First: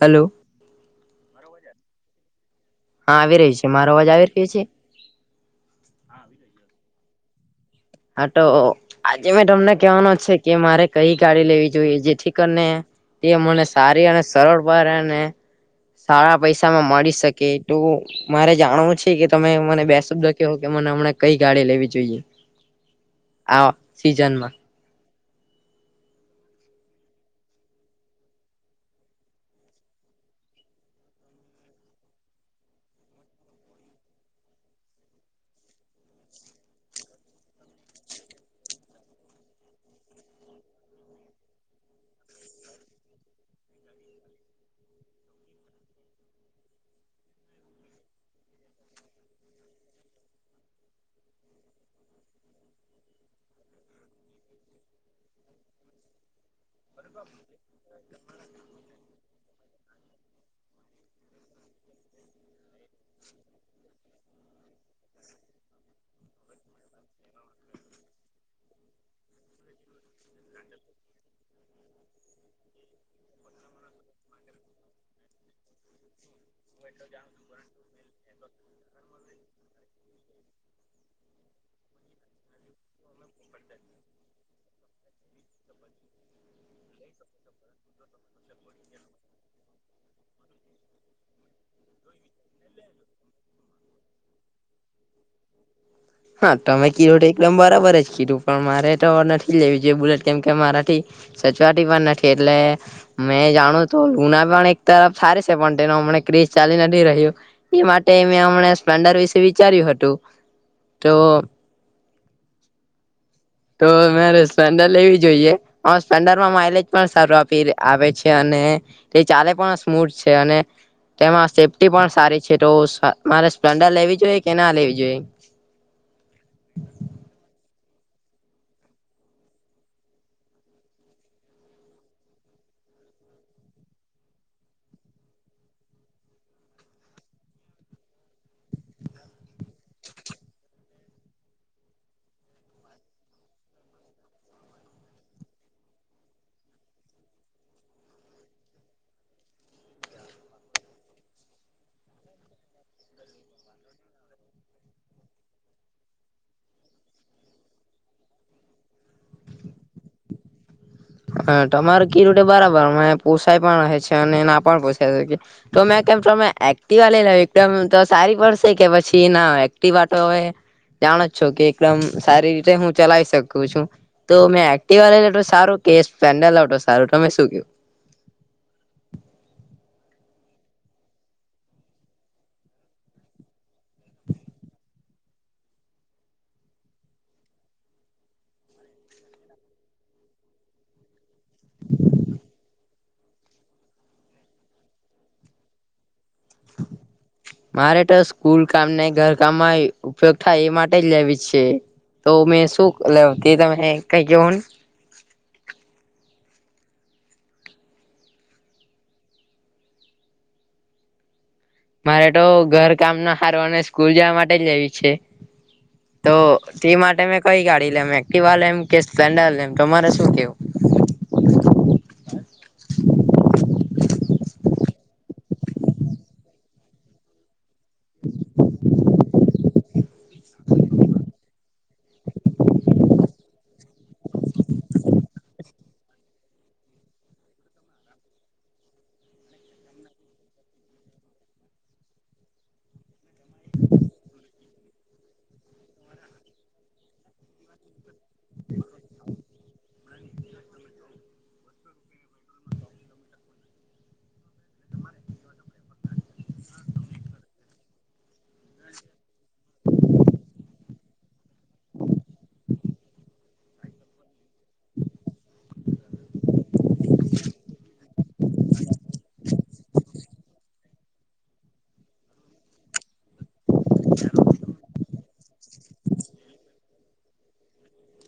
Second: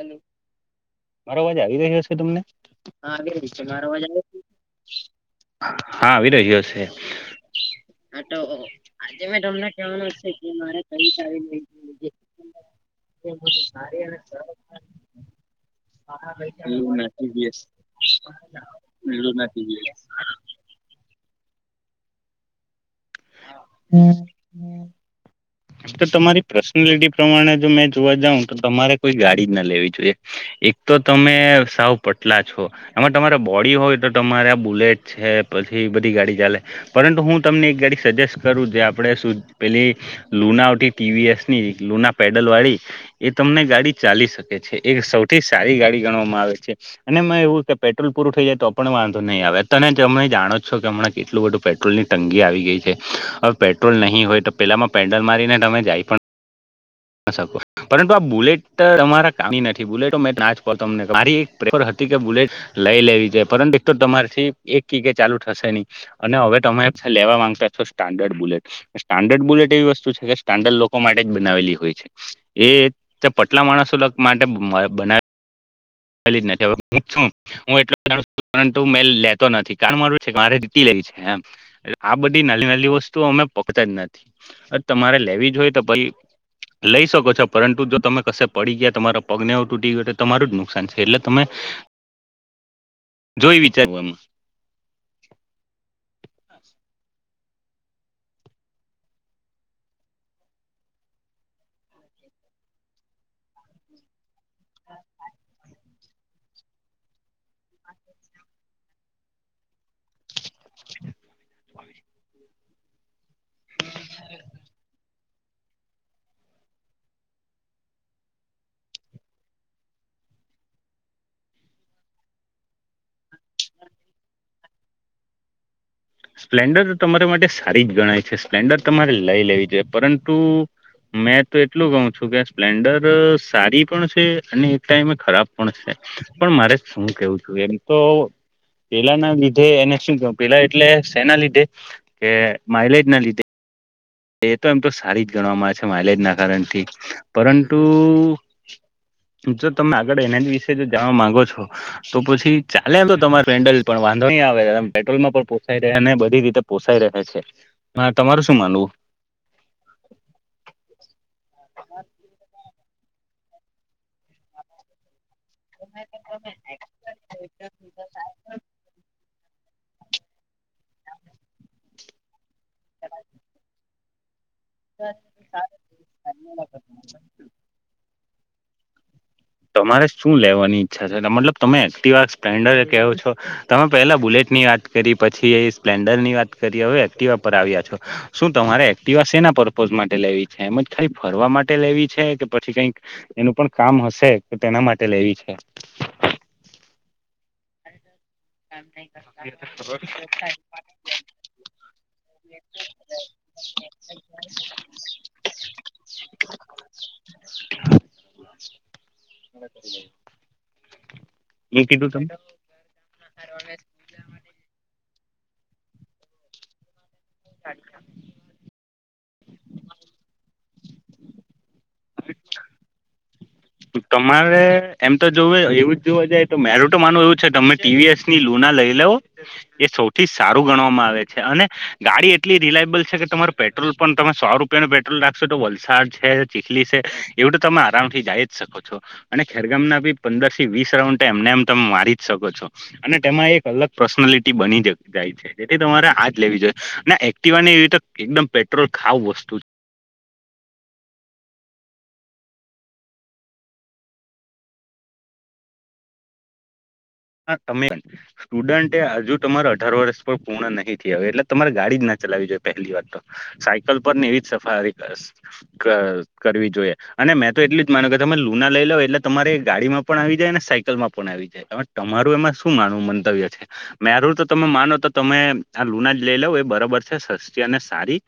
Hello. મારો અવાજ આવી રહ્યો હશે તમને હા આવી રહી છે મારો અવાજ અવા. આવી રહ્યો છે હા આવી રહજ્યોશે. હા તો આજે મેં તમને કેવાનો છે કે મારે કઈ ગાડી લેવી જોઈએ જેથી કરીને. એ મને સારી અને સરળ બને. સારા પૈસા માં મળી શકે સારી તો મારે જાણવું છે કે તમે મને બે. શબ્દ કેવો કે મને હમણા કઈ ગાડી લેવી જોઈએ. આ સીઝનમાં. તો તમારી પર્સનાલિટી પ્રમાણે જો મેં જોવા જાઉં તો તમારે કોઈ ગાડી જ ના લેવી જોઈએ. એક તો તમે સાવ પટલા છો. એમાં તમારે બોડી હોય તો તમારે આ બુલેટ છે, પછી બધી ગાડી ચાલે. પરંતુ હું તમને એક ગાડી સજેસ્ટ કરું જે આપણે શું પેલી? લુના ઉઠી ટીવીએસ ની લુના પેડલ વાળી. એ તમને ગાડી ચાલી શકે છે, એક સૌથી સારી ગાડી ગણવામાં આવે છે. અને એમાં એવું કે પેટ્રોલ પૂરું થઈ જાય તો પણ વાંધો નહીં, આવે તમે જાણો છો કે હણાં કેટલું બધું પેટ્રો ટોલની તંગી આવી ગઈ છે, હવે પેટ્રોલ નહીં હોય તો પેલામાં પેન્ડલ મારીને તમે જાય પણ પરંતુ આ બુલેટ તમારા કામ નથી બુલેટ મેં તમને મારી. પ્રેપર હતી કે બુલેટ લઈ લેવી છેાય પરંતુ એક તો તમારથી એક કગ ચાલુ થશે નહી. અને હવે તમે લેવા માંગતા છો, સ્ટાન્ડર્ડ બુલેટ સ્ટાન્ડર્ડ બુલેટ એવી વસ્તુ છે, કે સ્ટાન્ડર્ડ લોકો માટે જ બનાવેલી હોય. એ પટલા માણસો માટે બનાવે. બનાવેલી જ નથી હું છું હું [unintelligible] પરુ મેં લેતો નથી કારણ મારું છે કે મારે જીતી લે, છેમ આ બધી નાની નાલી વસ્તુઓ અમે પકતા જ નથી, તમારે લેવી જો હોઈ તો પ લઈ શકો છો પરંતુ જો તમે કશે પડી ગયા તમારા પગનેવ તૂટી ગયો. તમારું જ નુકસાન છે, એટલે તમે જોઈ વિચા [inaudible] હા તમે કીડ તો એકદમ બરાબર જ કીડું પણ મારે તો નથી, લેવી જોઈએ બુલેટ કેમ કે મારાથી સચવાટી પણ નથી એટલે મેં જાણું તો ઉના પણ એક તરફ સારી છે, પણ તેનો હમને ક્ર્રીઝ ચાલી નથી રહ્યો. એ માટે મેં હમણા સ્પ્લેન્ડર વિશે વિચાર્યું હતું તો તો મેરેપેડા લેવી જોઈએ સ્પન્ડરમાં માઇલેજ પણ સારું આપી આવે છે અને તે ચાારે પણ સ્મૂથ છે અને તેમાં સેફ્ટી પણ સારી છે, તો મારે સ્પ્લેન્ડર લેવી જોઈએ કે ના લેવી જોઈએ? સ્પ્લેન્ડર તો તમારા માટે સારી જ ગણાય છે. સ્પ્લેન્ડર તમારે લઈ લેવી જોઈ પરંતુ મેં તો એટલું કહું છું કે સ્પ્લેન્ડર સારી પણ છે, અને એક ટાઈમે ખરાબ પણ છે. પણ મારે શું કેવું છું. એમ તો પેલાના લીધે એને શું કે પેલા? એટલે શેના લીધે કે માઇલેજ ના લીધે. એ તો એમ તો સારી જ ગણવામાં આવે છે. માઇલેજ ના કારણથી પરંતુ જો તમે આગળ એના જ વિશે જો જાણવા માંગો છો. તો પછી ચાલે તો તમારે પેન્ડલ પણ વાંધો નહી, આવે પેટ્રોલમાં પણ પોસાઈ રહે ને બધી રીતે પોષાઈ રહ છે એમાં તમારું શું માનવું? હ તમાર કીધું બરાબર પોસાય પણ રહે છે. અને ના પણ પોસાય શકે તો મેં કેમ છ એક્ટિવ લઈ કેવ એકદમ તો સારી પડશે કે પછી ના વાતો હવે જાણ જ છો, કે એકદમ સારી રીતે હું ચલાવી શકું છું. તો મેં એક્ટવા લય લઉં સારું કે સ્પેન્ડર લય લઉં સારું તમે શુ કેહો તમારે શું લેવાની ઈચ્છા છે મતલબ તમે એક્ટવા સ્પ્લેન્ડર કહો છો. તમે પહેલા બુલેટ ની વાત કરી પછી એ સ્પ્લેન્ડર ની વાત કરી હવે, એક્ટિવા પર આવ્યા છો. શું તમારે એક્ટિવા સેના પર્પોઝ માટે લેવી છે. એમજ ખાલી ફરવા માટે લેવી છે કે પછી કઈક એનું પણ કામ હશે તો તેના માટે લેવી છે. મારે તો. સ્કુલ કામ ને ઘર કામમાં ઉપયોગ થાય એ માટે જ લેવી છે. તો મેં શું લે તે તમે કઈ કહોની [inaudible] [inaudible] મારે તમે તો ઘર કામ ના હારું ને સ્કૂલ જવા માટે જ લેવી છે. તો તે માટે મેં કઈ ગાડી લેમ એક્ટવા લેમ કે, સ્પ્લેન્ડર લેમ તમારે શું કેવું? તમારે એમ તો જોવું એવું જ જોવા જાય તો મેર તો માનું એવું છે, તમે ટીવીએસ ની લુના લઈ લવ એ સૌથી થી સારું ગણવામાં આવે છે અને ગાડી એટલી રિલાયબલ છે કે તમારો પેટ્રોલ પણ તમે સો રૂપિયા ને પેટ્રોલ રાખશો તો વલસાડ છે ચીખલી છે એવું તો તમે આરામ થી જાય શકો છો અને ખેરગામ ના બી પંદર થી વીસ રાઉન્ડ એમને એમ તમે મારી જ શકો છો અને તેમાં એક અલગ પર્સનાલિટી બની જ જાય છે જેથી તમારે આજ લેવી જોઈએ અને એક્ટિવા ની એવી એકદમ પેટ્રોલ ખાવ વસ્તુ છે હા તમે સ્ટુડન્ટ એ હજુ તમાર અઢાર વર્ષ પર પૂર્ણ નહી થી હોયે એટલે તમારે ગાડી જ ના ચલાવી જોઈએ પહેલી વાત તો સાયકલ પર ને એવી જ સફારી કરશ ક કરવી જોઈએ અને મેં તો એટલું જ માન કે તમે લુના લઈ લોાવ એટલે તમારે ગાડીમાં પણ આવી જાય ને સાયકલ માં પણ આવી જાય તમારું એમાં શું માનવું મંતવ્ય છે મારું તો તમે માનો તો તમે આ લુણા જ લઈ લાવ એ બરાબર છે સસ્તી અને સારી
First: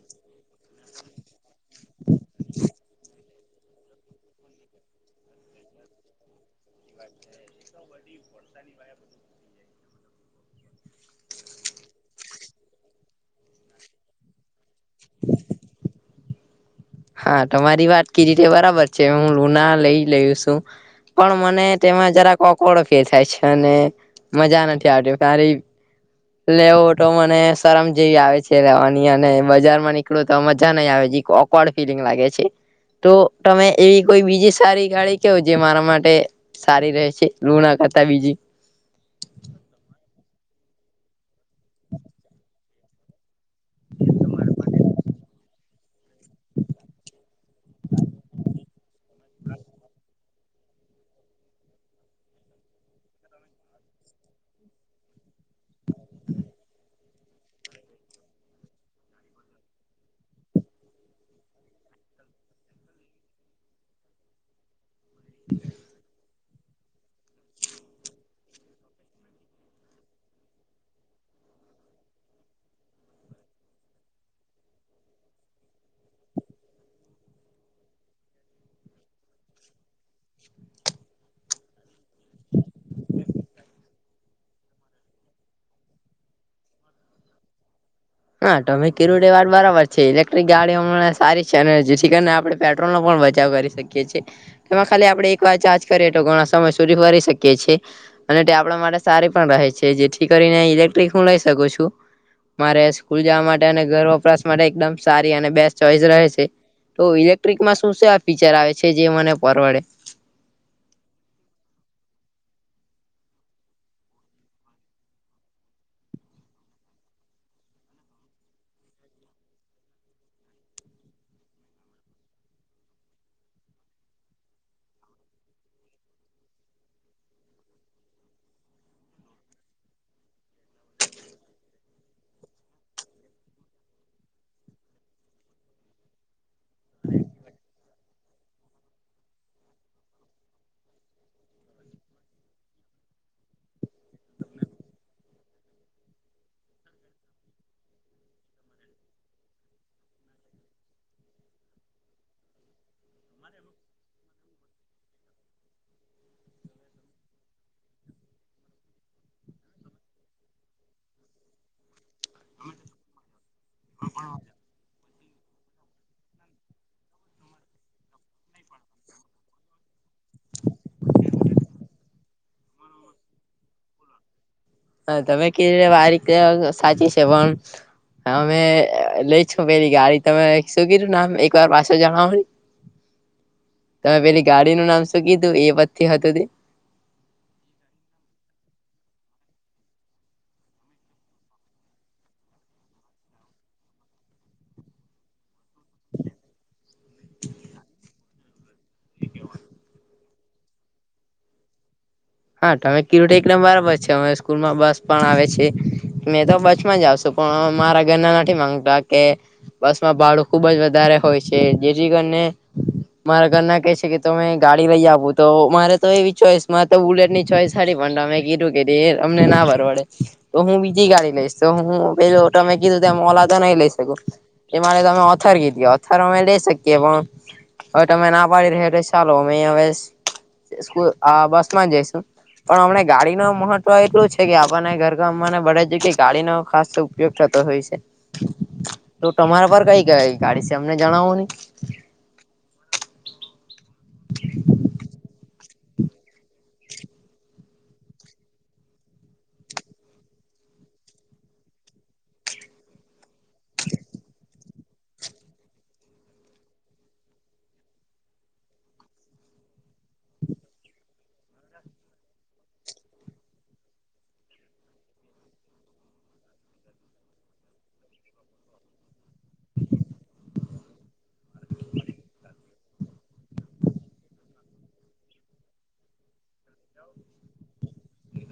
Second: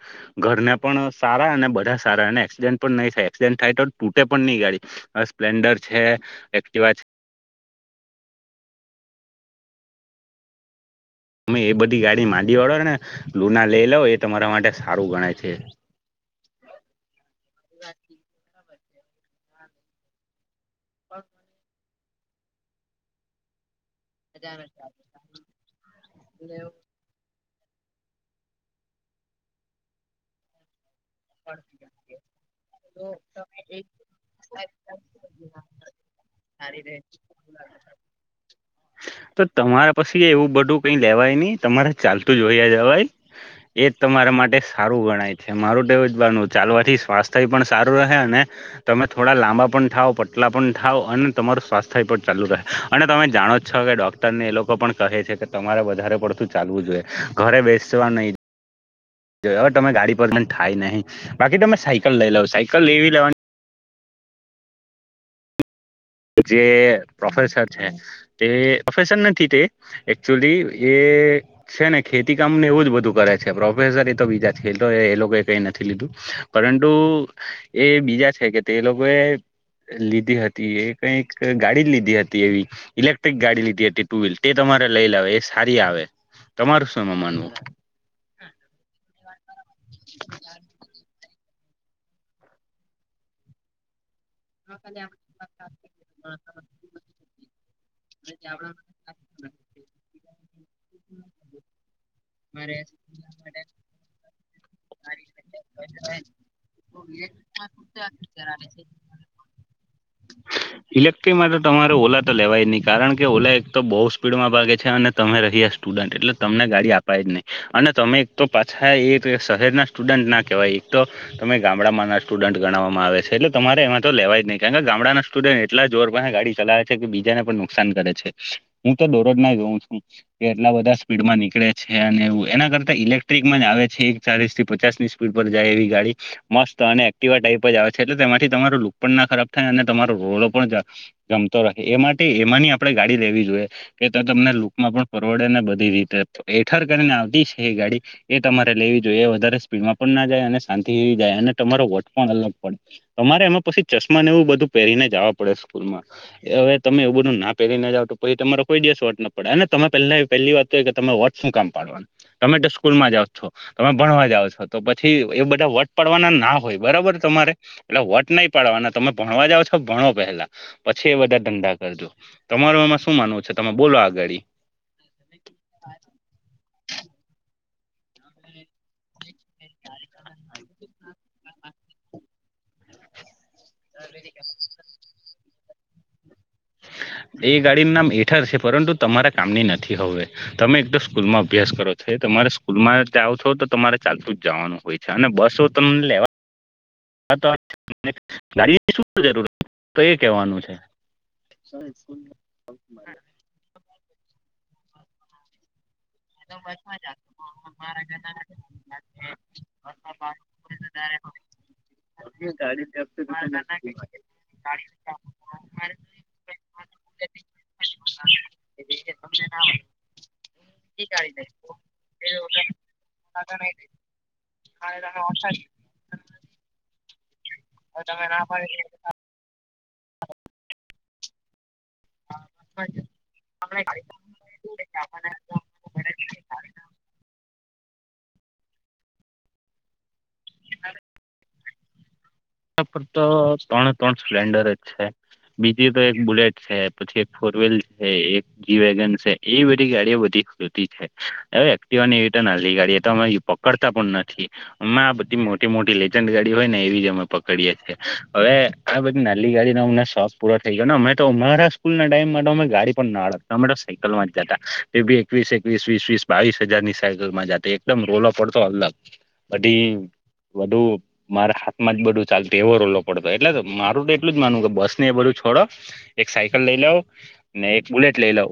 ઘરને પણ સારા અને બધા સારા અને એક્સિડેન્ટ પણ નહી થાય એક્સિડેન્ટ થાય તો તૂટે પણ નહીં ગાડી આ સ્પલેન્ડર છે એક્ટિવા તમે એ બધી ગાડી માંડી વાળો ને લુના લઈ લાવ એ તમારા માટે સારું ગણાય છે હા તમારી વાત કે થી બરાબર છે હું લુના લઈ લું છું પણ મને તેમાં જરા ઓકવાડ ફીલ થાય છે અને મજા નથી આવતી ખાલી લેવું તો મને શરમ જેવી આવે છે લેવાની અને બજાર માં નીકળો તો મજા નહી આવે છે જીક ઑકવડ ફિલિંગ લાગે છે તો તમે એવી કોઈ બીજી સારી ગાડી કેવો જે મારા માટે સારી રહેશે લુના કરતા બીજી તો તમારા પછી એવું બધું કઈ લેવાય નહી તમારે ચાલતું જ વાયા જવાય એ તમારા માટે સારું ગણાય છે મારું તો એવુ ચાલવાથી સ્વાસ્થ્ય પણ સારું રહે અને તમે થોડા લાંબા પણ થાવ પતલા પણ થાવ અને તમારું સ્વાસ્થ્ય પણ ચાલુ રહે અને તમે જાણો જ છો કે ડોક્ટરને એ લોકો પણ કહે છે કે તમારે વધારે પડતું ચાલવું જોઈએ ઘરે બેસવા નહીં જો હવે તમે ગાડી પર ને થાય નહી બાકી તમે સાયકલ લઈ લાવ સાયકલ એવી લેવાની જે પ્રોફેસર છે તે પ્રોફેસર નથી તે એકક્ચુઅલી એ છે ને ખેતી કામ ને એવું જ બધું કરે છે પ્રોફેસર એ તો બીજા છે તો એ લોકોએ કઈ નથી લીધું પરંતુ એ બીજા છે કે તે લોકોએ લીધી હતી એ કઈ એક ગાડી લીધી હતી એવી ઇલેક્ટ્રિક ગાડી લીધી હતી હતી ટુ વ્હીલર તે ત‌મારે લઈ લાવે એ સારી આવે તમારું શું એમાં માનવું હા તમે કીરડ એ વાર બરાબર છે ઇલેક્ટ્રિક ગાડીઓ સારી છે અને જેથી કરી ને આપડણે પેટ્રોલ નો પણ બચાવ કરીશ શકી તેમાં ખાલી આપણેે એક વાર ચાર્જ કરીએ તો ઘણા સમય સુધી ભરી શકીએ છીએ અને તે આપણા માટે સારી પણ રહે છે જેથી કરીને ઇલેક્ટ્રિક હું લઈ શકું છું મારે સ્કૂલ જવા માટે અને ઘર વપરાશ માટે એકદમ સારી અને બેસ્ટ ચોઈસ રહે છે તો ઇલેક્ટ્રિકમાં શું છેવા ફીચર આવે છે જે મને પરવડે [inaudible] ઇલેક્ટિક માટે તો તમારે ઓલા તો લેવાય નહીિ કારણ કે ઓલા એક તો બહુ સ્પીડમાં ભાગે છે અને તમે રહી સ્ટુડન્ટ એટલે તમને ગાડી અપાય જ નહી અને તમે એક તો પાછા એ શહેરના સ્ટુડન્ટ ના કહેવાય એક તો તમે ગામડામાં ના સ્ટુડન્ટ ગણવામાં આવે છે એલે તમારે એમાં તો લેવા જ નહીિ કારણ કે ગામડાના સ્ટુડ એટલા જોર ગાડી ચલાવે છે કે બીજાને પણ નુકસાન કરે છે હું તો દોરોજ ના જોઉં છું કે એટલા બધા સ્પીડમાં નીકળે છે અને એ એના કરતા ઇલેક્ટ્રિકમાં જ આવે છે ચાલીસ થી પચાસ ની સ્પીડ પર જાય એવી ગાડી મસ્ત અને એક્ટિવા ટાઈપ જ આવે છે એટલે તેમાંથી તમારો લુક પણ ના ખરાબ થાય અને તમારો રોલો પણ ગમતો રાખે એ માટે એમાંની આપડે ગાડી લેવી જોઈએ કે તો તમને લૂકમાં પણ પરવડે ને બધી રીતે હેઠર કરીને આવતી છે એ ગાડી એ તમારે લેવી જોઈએ એ વધારે સ્પીડમાં પણ ના જાય અને શાંતિ જાય અને તમારો વોટ પણ અલગ પડે અરે એમાં પછી ચશ્માનેવું બધું પહેરીને જવા પડે સુુરમાં એ હવે તમે એ બધું ના પહેરીને જાવ તો પછી તમારો કોઈ દિવસ વોટ ન પડે અનેને તમે પહેલા પહેલી વાત તમે વટ શું કામ પાડવાનું તમે તો સ્કૂલ માં જાવ છો તમે ભણવા જાાવ છો તો પછી એ બધા વટ પડવાના ના હોય બરાબર તમારે એટલે વોટ નહી પાડવાના તમે ભણવા જાાવ છો ભણો પેલા પછી એ બધા ધંધા કરજો તમાર આમાં શું માનવું છે તમે બોલો આ ગાડી હા તમે કેવી રીતે આ રીતે સાચી છે પણ હા અમે લઈ છું પેલી ગાડી તમે શું કીધું નામ એક વાર પાછો જણવા મળ તમે પેલી ગાડીનું નામ શું કીધું એ પથી હતું ત એ ગાડીનું નામ હઠળ છે પરંતુ તમારા કામની નથી હવે તમે એક તો સ્કૂલ માં અભ્યાસ કરો છો તમારે સ્કૂલમાં આવો છો તો તમારે ચાલતું જ જવાનું હોય અને બસો તમને લેવા હા તો ગાડીની શું જરૂર તો એ કવાનું છે [unintelligible] હામે કિરટ એકલેમ બરાબર છે અ સ્કૂલ માં બસ પણ આવે છે મેં તો બસમાં જાવશું પણ મારા ઘરના નથી માંગતા કે બસ માં ભાડું ખુબ જ વધારે હોય છે જેથી કરીને મારા ઘરના કે છે કે તમે ગાડી લઈ આવો તો મારે તો એવી ચોઈસ માં તો બુલેટ ની ચોઈસ સાડી પણ અમે કીધું કેીધ એ અમને ના ફર પડે તો હું બીજી ગાડી લઈશ તો હું પે ત મેં કીધું ત મોલા તો નહી લઈ શકું એ મારે તમે ઓથર કીધ ઓથર અમે લઈ શકીએ પણ હવે તમે ના પાડી રહ્યો અ હવે બસ માં જ જઈશ પણ હમને ગાડી ન મહત્વ એટલું છે કે આપણને ઘર ગમને બધ જગ્યા ગાળી નો ખાસ ઉપયોગ થતો હોય છે તો તમારા પર કઈ કઈ ગાડી છે એમને જણાવો નહી પર તો ત્રણે ત્રણ સ્પ્લેન્ડર જ છે બીજી તો એક બુલેટ છે પછી એક ફોર વ્હીલ છે એક જી વગન છે એ બધી ગાડીઓ બધી ખતી છે હવે એક્ટ એ ના ગાડી તો અ પકડતા પણ નથી અમે આ બધી મોટી મોટી લેજડ ગાડી હોય ને એવી જ અમે પક કરીએ છીએ હવે આ બધી નાલી ગાડીનો અમને શોખ પૂરો થઈ ગયો ને અમે તો અમારા સ્કૂલ ના ટાઈમ તો અમે ગાડી પણ ના અડતા અમે તો સાયકલ માં જતા બી એકવીસ એકવીસ વીસ વસ બાવીસ હજારની સાયકલમાં જાતો એકદમ રોલો પડતો અલગ બધી વધધું મારા હાથમાં જ બધું ચાલ એવો રોલો પડતો એટલે તો મારું તો એટલું જ માનવું કે બસ ને એ બધું છોડો એક સાયકલ લઈ લાવ ને એક બુલેટ લઈ લવ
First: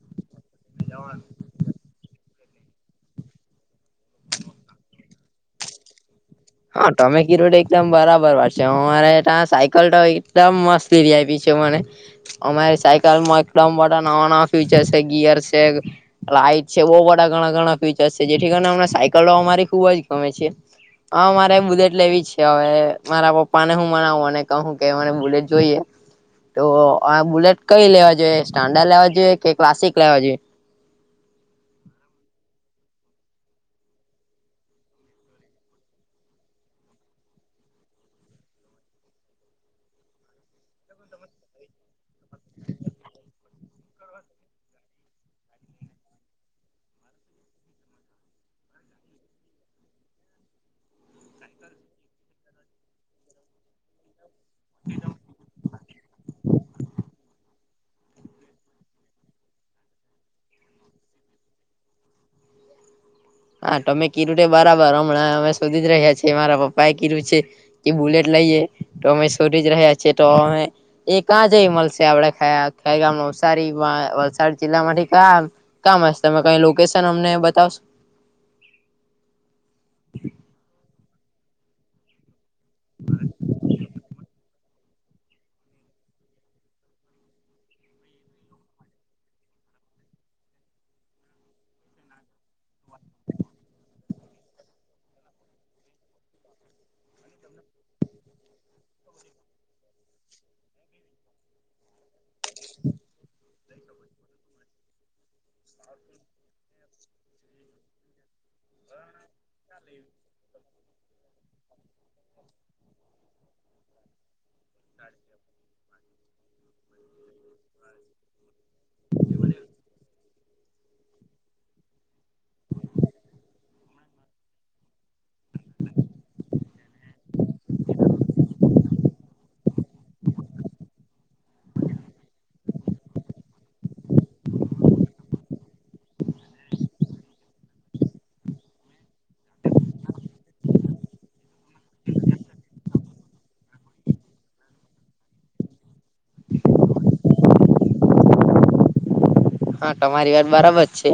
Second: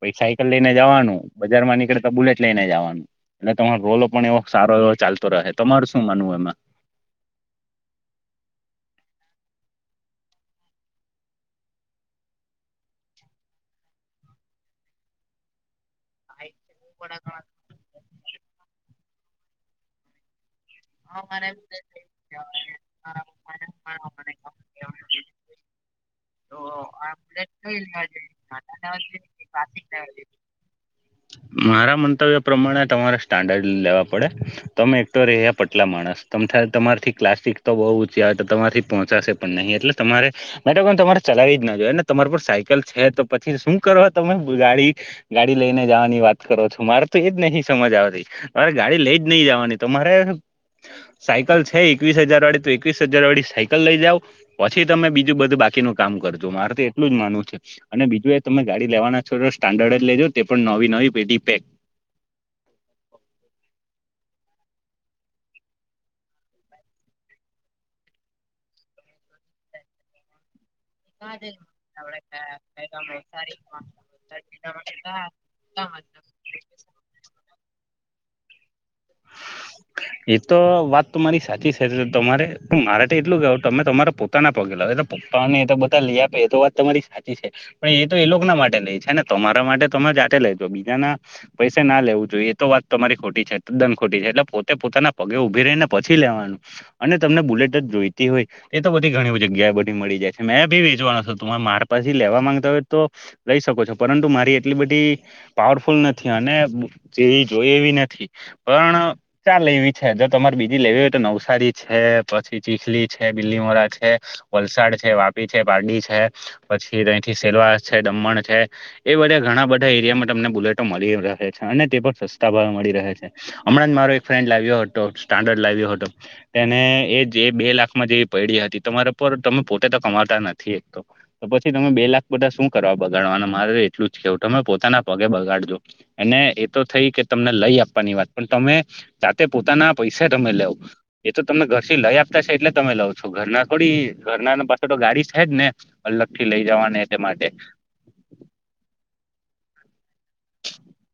પછ સાયકલ લઈને જવાનું બજાર માં નીકળ તો બુલેટ લઈને જવાનું એટલે તમારો રોલો પણ એવો સારો એવો ચાલતો રહે તમાર શું માનવું એમાં હા તમે કી રડ એકદમ બરાબર વાર છે હું મારે ત સાયકલ તો એકદમ મસ્તી આપી છે મને અમારી સાયકલમાં એકદમ બધા નવા નવા ફુચર છે ગિયર છે લાઈટ છે બહુ બધા ઘણા ઘણા ફીચરસ છે જેથી કરીને અમને સાયકલ અમારી ખુબ જ ગમે છે હા મારે બુલેટ લેવી છે હવે મારા પપ્પા ને હું મનાવું અનેને કહું કે મને બુલેટ જોઈએ તો આ બુલેટ કઈ લેવા જોઈએ સ્ટાન્ડડ લેવા જોઈએ કે ક્લાસિક લેવા જોઈએ મારા મંતવ્ય પ્રમાણે તમારે સ્ટાન્ડર્ડ લેવા પડે તમે એક તો ર્યા પ કેટલા માણસ ત તમારથી ક્લાસ્ટિક તો બહુ ઊંચી આવે તો તમારથી પહોંચાશે પણ નહીં એટલે તમારે મેડમ તમારે ચલાવી જ ના જો તમાર પર સાયકલ છે તો પછી શું કરવા તમે ગાડી ગાડી લઈને જવાની વાત કરો છો મારે તો એજ નહિ સમજ આવતી મારે ગાડી લઈ જ નહીિ જવાની તો મારે સાયકલ છે એકવીસ હજાર વાળી તો એકવીસ હજાર વાળી સાયકલ લઇ જાાવ પછી તમે બીજું બધું બાકીનું કામ કરજો મારે તો એટલું જ માનવું છે અને બીજું એ તમે ગાડી લેવાના છો તો સ્ટન્ડર્ડ જ લેજો તે પણ નવી નવી પેટી પેક હા તોમે કીરું બરાબર હમણાં અમે શોધી જ રહ્યાીએ મારા પપ્પા એ કીર્યું છે કે બુલેટ લઈએ તો અમે શોધ જ રહ્યા છીએ તો અમે એ ક્યાં જઈ મળશે આપડ ખ ગામ નવસારીમાં વલસાડ જિલ્લા માંથી ક્યા કં મળશે ત કઈ લોકેશન અમને બતાવશ એતો વાત તમારી સાચી છે તમારે હ મારે એટલું ગ તમે તમારા પો પ ના પગેલા એ તો પપ્પાને તો બધા લ આપે એ તો વાત તમારી સાચી છે પણ એ તો એ લોકો ના માટે લે છેને તમારા માટે તમે જા આ લઈજો બીજાના પૈસા ના લેવું જોઈએ એ તો વાત તમારી ખોટી છે દન ખોટી છે એટલે પોતે પોતાના પગે ઉઊભી રહીને પછી લેવાનું અને તમને બુલેટ જોઈતી હોય એ તો બધી ઘણી જગ્યાએ બધી મળી જાય છે મેં ભી વેચવાનો છ તરે મારે પાછી લેવા માંગતા હોય તો લઈ શકો છો પરંતુ મારી એટલી બધી પાવરફુલ નથી અને તેવી જોઈ એવી નથી પણ ચા લેવી છે જો તમારે બીજી લેવી હોય તો નવસારી છે પછી ચીખલી છે બીલી મોડા છે વલસાડ છે વાપી છે બારડી છે પછી તંથી સેલવા છે દમણ છે એ બધા ઘણા બધા એરિયામાં તમને બુલેટો મળી રહે છે અને તે પણ સસ્તા ભાવ મળી રહે છે હમણાં જ મારો એક ફ્રેન્ડ લાવ્યો હતો સ્ટાન્ડર્ડ લાવ્યો હતો તેને એ જે બે લાખમાં જેવી પડી હતી તમારા પર તમે પોતે તો કમાતા નથી એક તો તો પછી તમે બે લાખ બધા શું કરવા બગાડવાના મારે એટલું જ કેવું તમે પોતાના પગે બગાડજો એને એતો થઈ કે તમને લઈ આપ ની વાત પણ તમે જાતે પોતાના પૈસા તમે લાવ એ તો તમને ઘર થી લઈ આપતા છે એટલે તમે લાવ છો ઘરના થોડી ઘરના પાછ તો ગાડી છે જ ને અલગ થી લઈ જવાને તે માટે હા તમારી વાત બરાબર છે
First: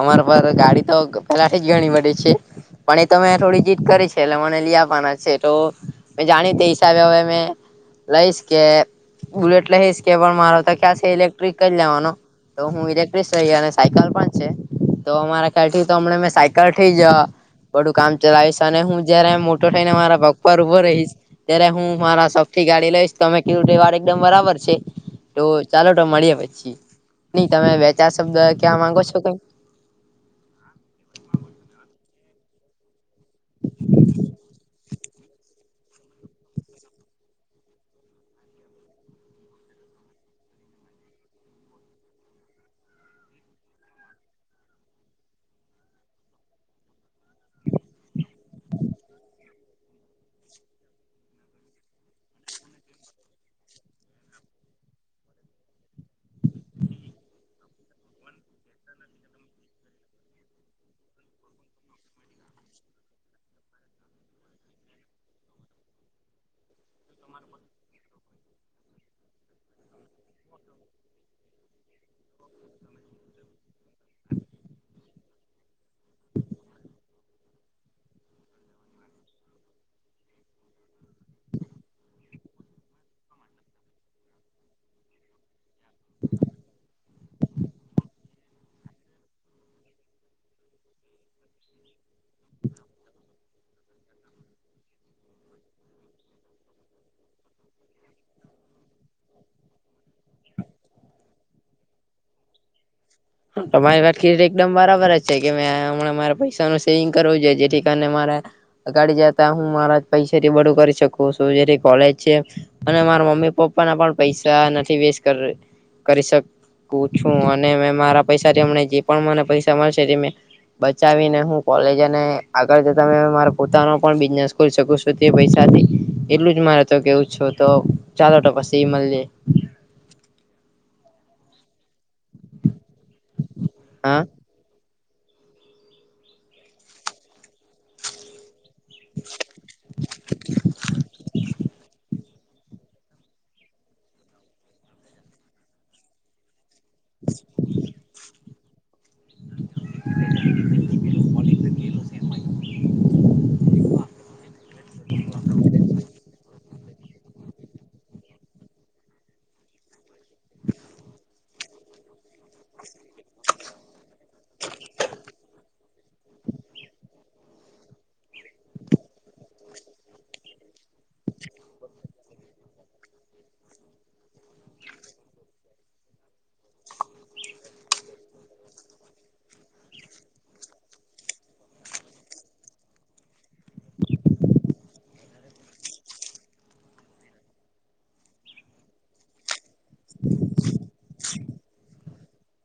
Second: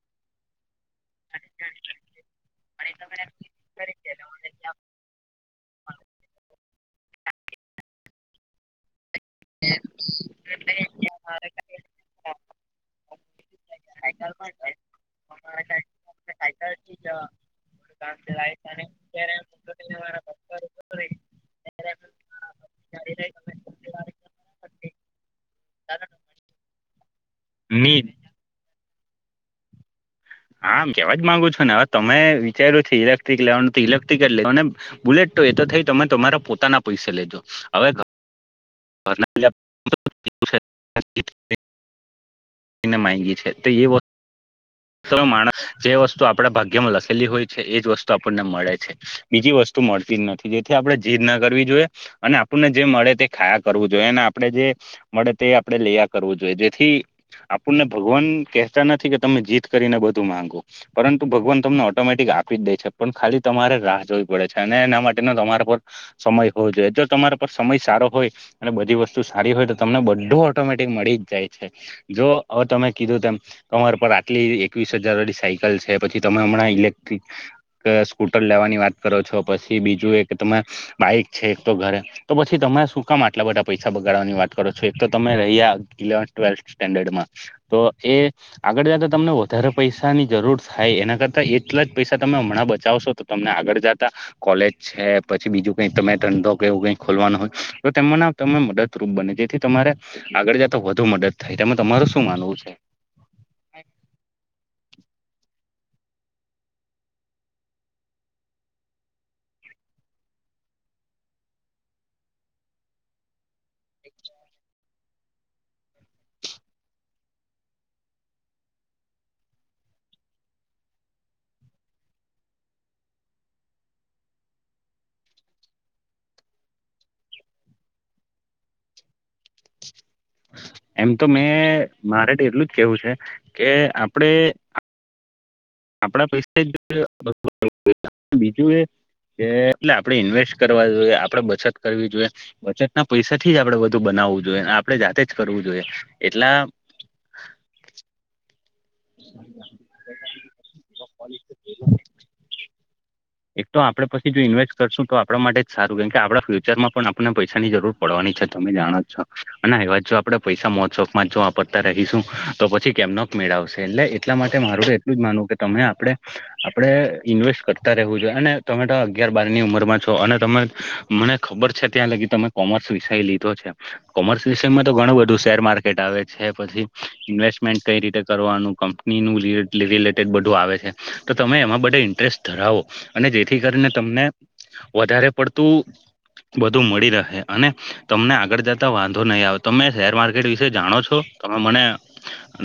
અમારા પર ગાડી તો પેલા થી જ ઘણી બે છે પણ એ તો મેમે થોડી જીત કરી છે એટલે મને લઈ આપવાના છે તો મેં જાણી તે હિસાબે હવે મેં લઈશ કે બુલેટ લ હશ કેબર મારો તો ક્યાં છે ઇલેક્ટ્રિક ક લેવાનો તો હું ઇલેક્ટ્રસ રહી અને સાયકલ પણ છે તો અમારા ખ્યાલથી તો હમ મે સાયકલ થઈ જયા બડું કામ ચલાવીશ અને હું જયારે મોટો થઈને મારા પગવાર ઉઊભો રહીશ ત્યારે હું મારા ી ગાડી લઈશ તોમે કીધું વાર એકદમ બરાબર છે તો ચાલો તો મળીએ પછી નઈ તમે ની વેચાર શબ્દ ક્યાં માંગો છો કઈ હા આમ કેવા જ માંગુ છો ને હવે તમે વિચાર્યું છે ઇલેક્ટ્રિક લેવાનું તો ઇલેક્ટ્રિક જ લેવા ને બુલેટ તો એ તો થઈ તમે તમારા પોતાના પૈસે લેજો હવે [unintelligible] એને માગી છે તો એ બો તમે માણસ જે વસ્તુ આપણેે ભાગ્યમાં લખેલી હોય છે એજ વસ્તુ આપણને મળે છે બીજી વસ્તુ તો મળતી જ નથી જેથી આપણે જઝીર ના કરવી જોઈએ અને આપણને જે મળે તે ખાયા કરવું જોઈએ અને આપડણે જે મળે તે આપણે લૈયા કરવું જોઈએ જેથી આપણને ભગવાન કહેતા નથી કે તમે જીત કરીને બધું માંગો પરંતુ ભગવાન તમને ઓટોમેટિક આપી જ દે છે પણ ખાલી તમારે રાહ જોવી પડે છે અને એના માટે તમારા પર સમય હોવો જોઈએ જો તમારા પર સમય સારો હોય અને બધી વસ્તુ સારી હોય તો તમને બધું ઓટોમેટિક મળી જ જાય છે જો હવે તમે કીધું તેમ કમર પર કેટલી એકવીસ હજાર વાળી સાયકલ છે પછી તમે હમણાં ઇલેક્ટ્રિક સ્કૂટર લેવાની વાત કરો છો પછી બીજું એક તમે બાઈક છે એક તો ઘરે તો પછી તમે શું કામ આટલા બધા પૈસા બગાડવાની વાત કરો છો એક તો તમે રહી્યા ઇલેવ ટ્વેલ્થ સ્ટેન્ડર્ડમાં તો એ આગળ જ તમને વધારે પૈસાની જરૂર થાય એના કરતાં એટલા જ પૈસા તમે હમણાં બચાવશો તો તમને આગળ જતા કોલેજ છે પછી બીજું કઈ તમે ધંધો કેવું કઈ ખોલવાનો હોય તો તેના તને મદદરૂપ બને જેથી તમારે આગળ જતા વધુ મદદ થાય તે તમારું શું માનવું છે તમારી વા ખી એકદમ બરાબર જ છે કે મેં હમણાં મારે પૈસાનુંું સેવિંગ કરવું જોઈએ જેથી કારણે મારે અગાડી જતા હું મારા પૈસાથી બડું કરી શકું છું જે કોલેજ છે અને મારા મમ્મી પપ્પા ના પણ પૈસા નથી વેસ્ટ કર કરી શકું છું અને મે મારા પૈસામને જે પણ મને પૈસા મળશે તે બચાવીને હું કોલેજ અને આગળ જ તમે મા પોતાનો પણ બિઝનેસ શકો છું તે પૈસાથી એટલું જ મારે તો કેવું છો તો ચાલો તો પછી મળીે એમ તો મેં મારે એટલું જ કેવું છે કે હા આપડે આપણા પૈસા જો બીજું એ કે એટલે આપડે ઈન્વેસ્ટ કરવા જોઈએ આપડે બચત કરવી જોઈએ બચત ના પૈસાથી જ આપડે વધું બનાવવું જોઈએ આપડણે જાતે જ કરવું જોઈએ એટલા [inaudible] છે એક તો આપડે પછી જો ઈન્વેસ્ટ કરશું તો આપણા માટે જ સારું કેમ કે આપડા ફ્યુચ માં પણ આપને પૈસાની જરૂર પડવાની છે તમે જાણો જ છો અને હવા જો આપણે પૈસા મહોત્સવમાં જો પતા રહીશું તો પછી કેમનોક મેળવશે એટલે એટલા માટે મારું એટલું જ માનવું કે તમે આપણે આપડણે ઇન્વેસ્ટ કર રહેવું જોઈએ અને તમે તો અગિયાર બાર ની ઉંમરમાં છો અને તમે મને ખબર છે ત્યાં લગી તમે કોમર્સ વિષય લીધો છે કોમર્સ વિષયમાં તો ઘણું બધું શેર માર્કેટ આવે છે પછી ઇન્વેસ્ટમેન્ટ કઈ રીતે કરવાનું ક રિલેટેડ બધું આવે છે તો તમે એમાં બધે ઇન્ટરેસ્ટ ધરાવો અને જેથી કરીને તમને વધારે પડતું બધું મળી રહે અને તમને આગળ જતા વાંધો નહીં આવે તમે શેર માર્કેટ વિશે જાણો છો તમે મને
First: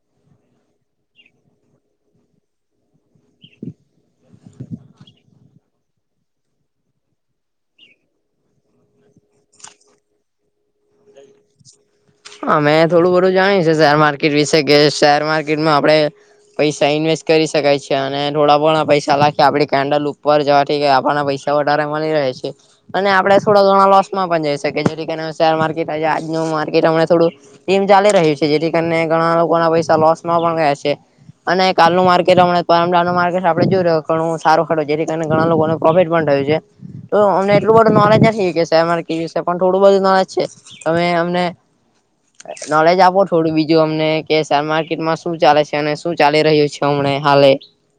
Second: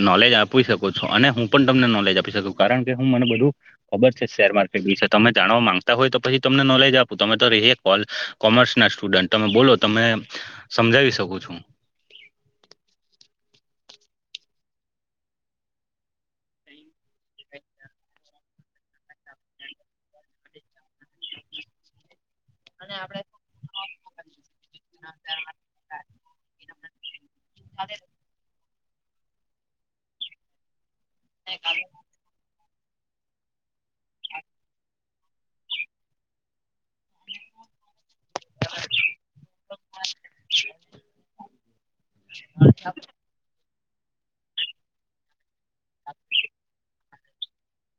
નોલેજ આપી શકો છો અને હું પણ તમને નોલેજ આપી શકું કારણ કે હું મને બધું ખબર છે શેર માર્કેટ તમે જાણવા માંગતા હોય તો પછી તમને નોલેજ આપું તમે તો ર કોલ કોમર્સ ના સ્ટુડન્ટ તમે બોલો તમે સમજાવી શકો છું હ મેં થોડું બધું જાણી છે શેર માર્કેટ વિશે કે શેર માર્કેટમાં આપડણે પૈસા ઇન્વેસ્ટ કરી શકાય છે અને થોડા ઘણા પૈસા લખી આપણેે કેન્ડલ ઉપર જવાથી આપણાના પૈસા વધારે મળી રહે છે અને આપણે થોડા ઘણા લોસમાં પણ જઈ શકીએ જેથી કરી શેર માર્કેટ આજનું માર્કેટમ થોું ટીમ ચાલી રહ્યું છે જેથી કરીને ઘણા લોકો ના પૈસા લોસમાં પણ ગયા છે અને કાલનું માર્કેટ હમણાં માર્કેટ આપડે જોઈ રહ્યો ઘણું સારો ખરડો છે જેથી કારણે ઘણા લોકોને પ્રોફિટ પણ થયું છે તો અમને એટલું બધું નોલેજ નથી કે કે પણ થોડું બધું નોલેજ છે અમે અમને નોલેજ આપો થોડું બીજું અમને કે શેર માર્કેટમાં શું ચાલે છે અને શું ચાલી રહ્યું છે હમ હાલે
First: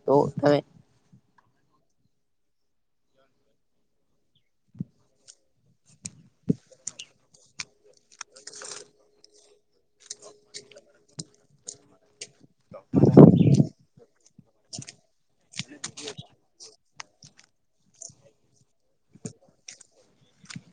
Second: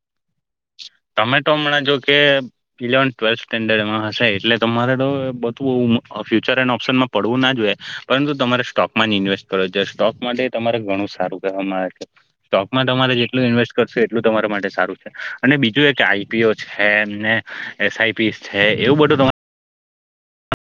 તો તમે ટમેટો હમણાં જો કે ઇલેવન ટ્વેલ્થ સ્ટેન્ડર્ડમાં હશે એટલે તમારે તો બધું ફ્યુચર એન્ડ ઓપ્શન માં પડવું ના જોઈએ પરંતુ તમારે સ્ટોકમાં જ ઇન્વેસ્ટ કરો છે સ્ટોક માટે તમારે ઘણું સારું કહે આવે છે સ્ટોકમાં તમારે જેટલું ઇન્વેસ્ટ કરશું એટલું તમારા માટે સારું છે અને બીજું એ કે આઈપી છે ઈી છે એવું બધું તમારે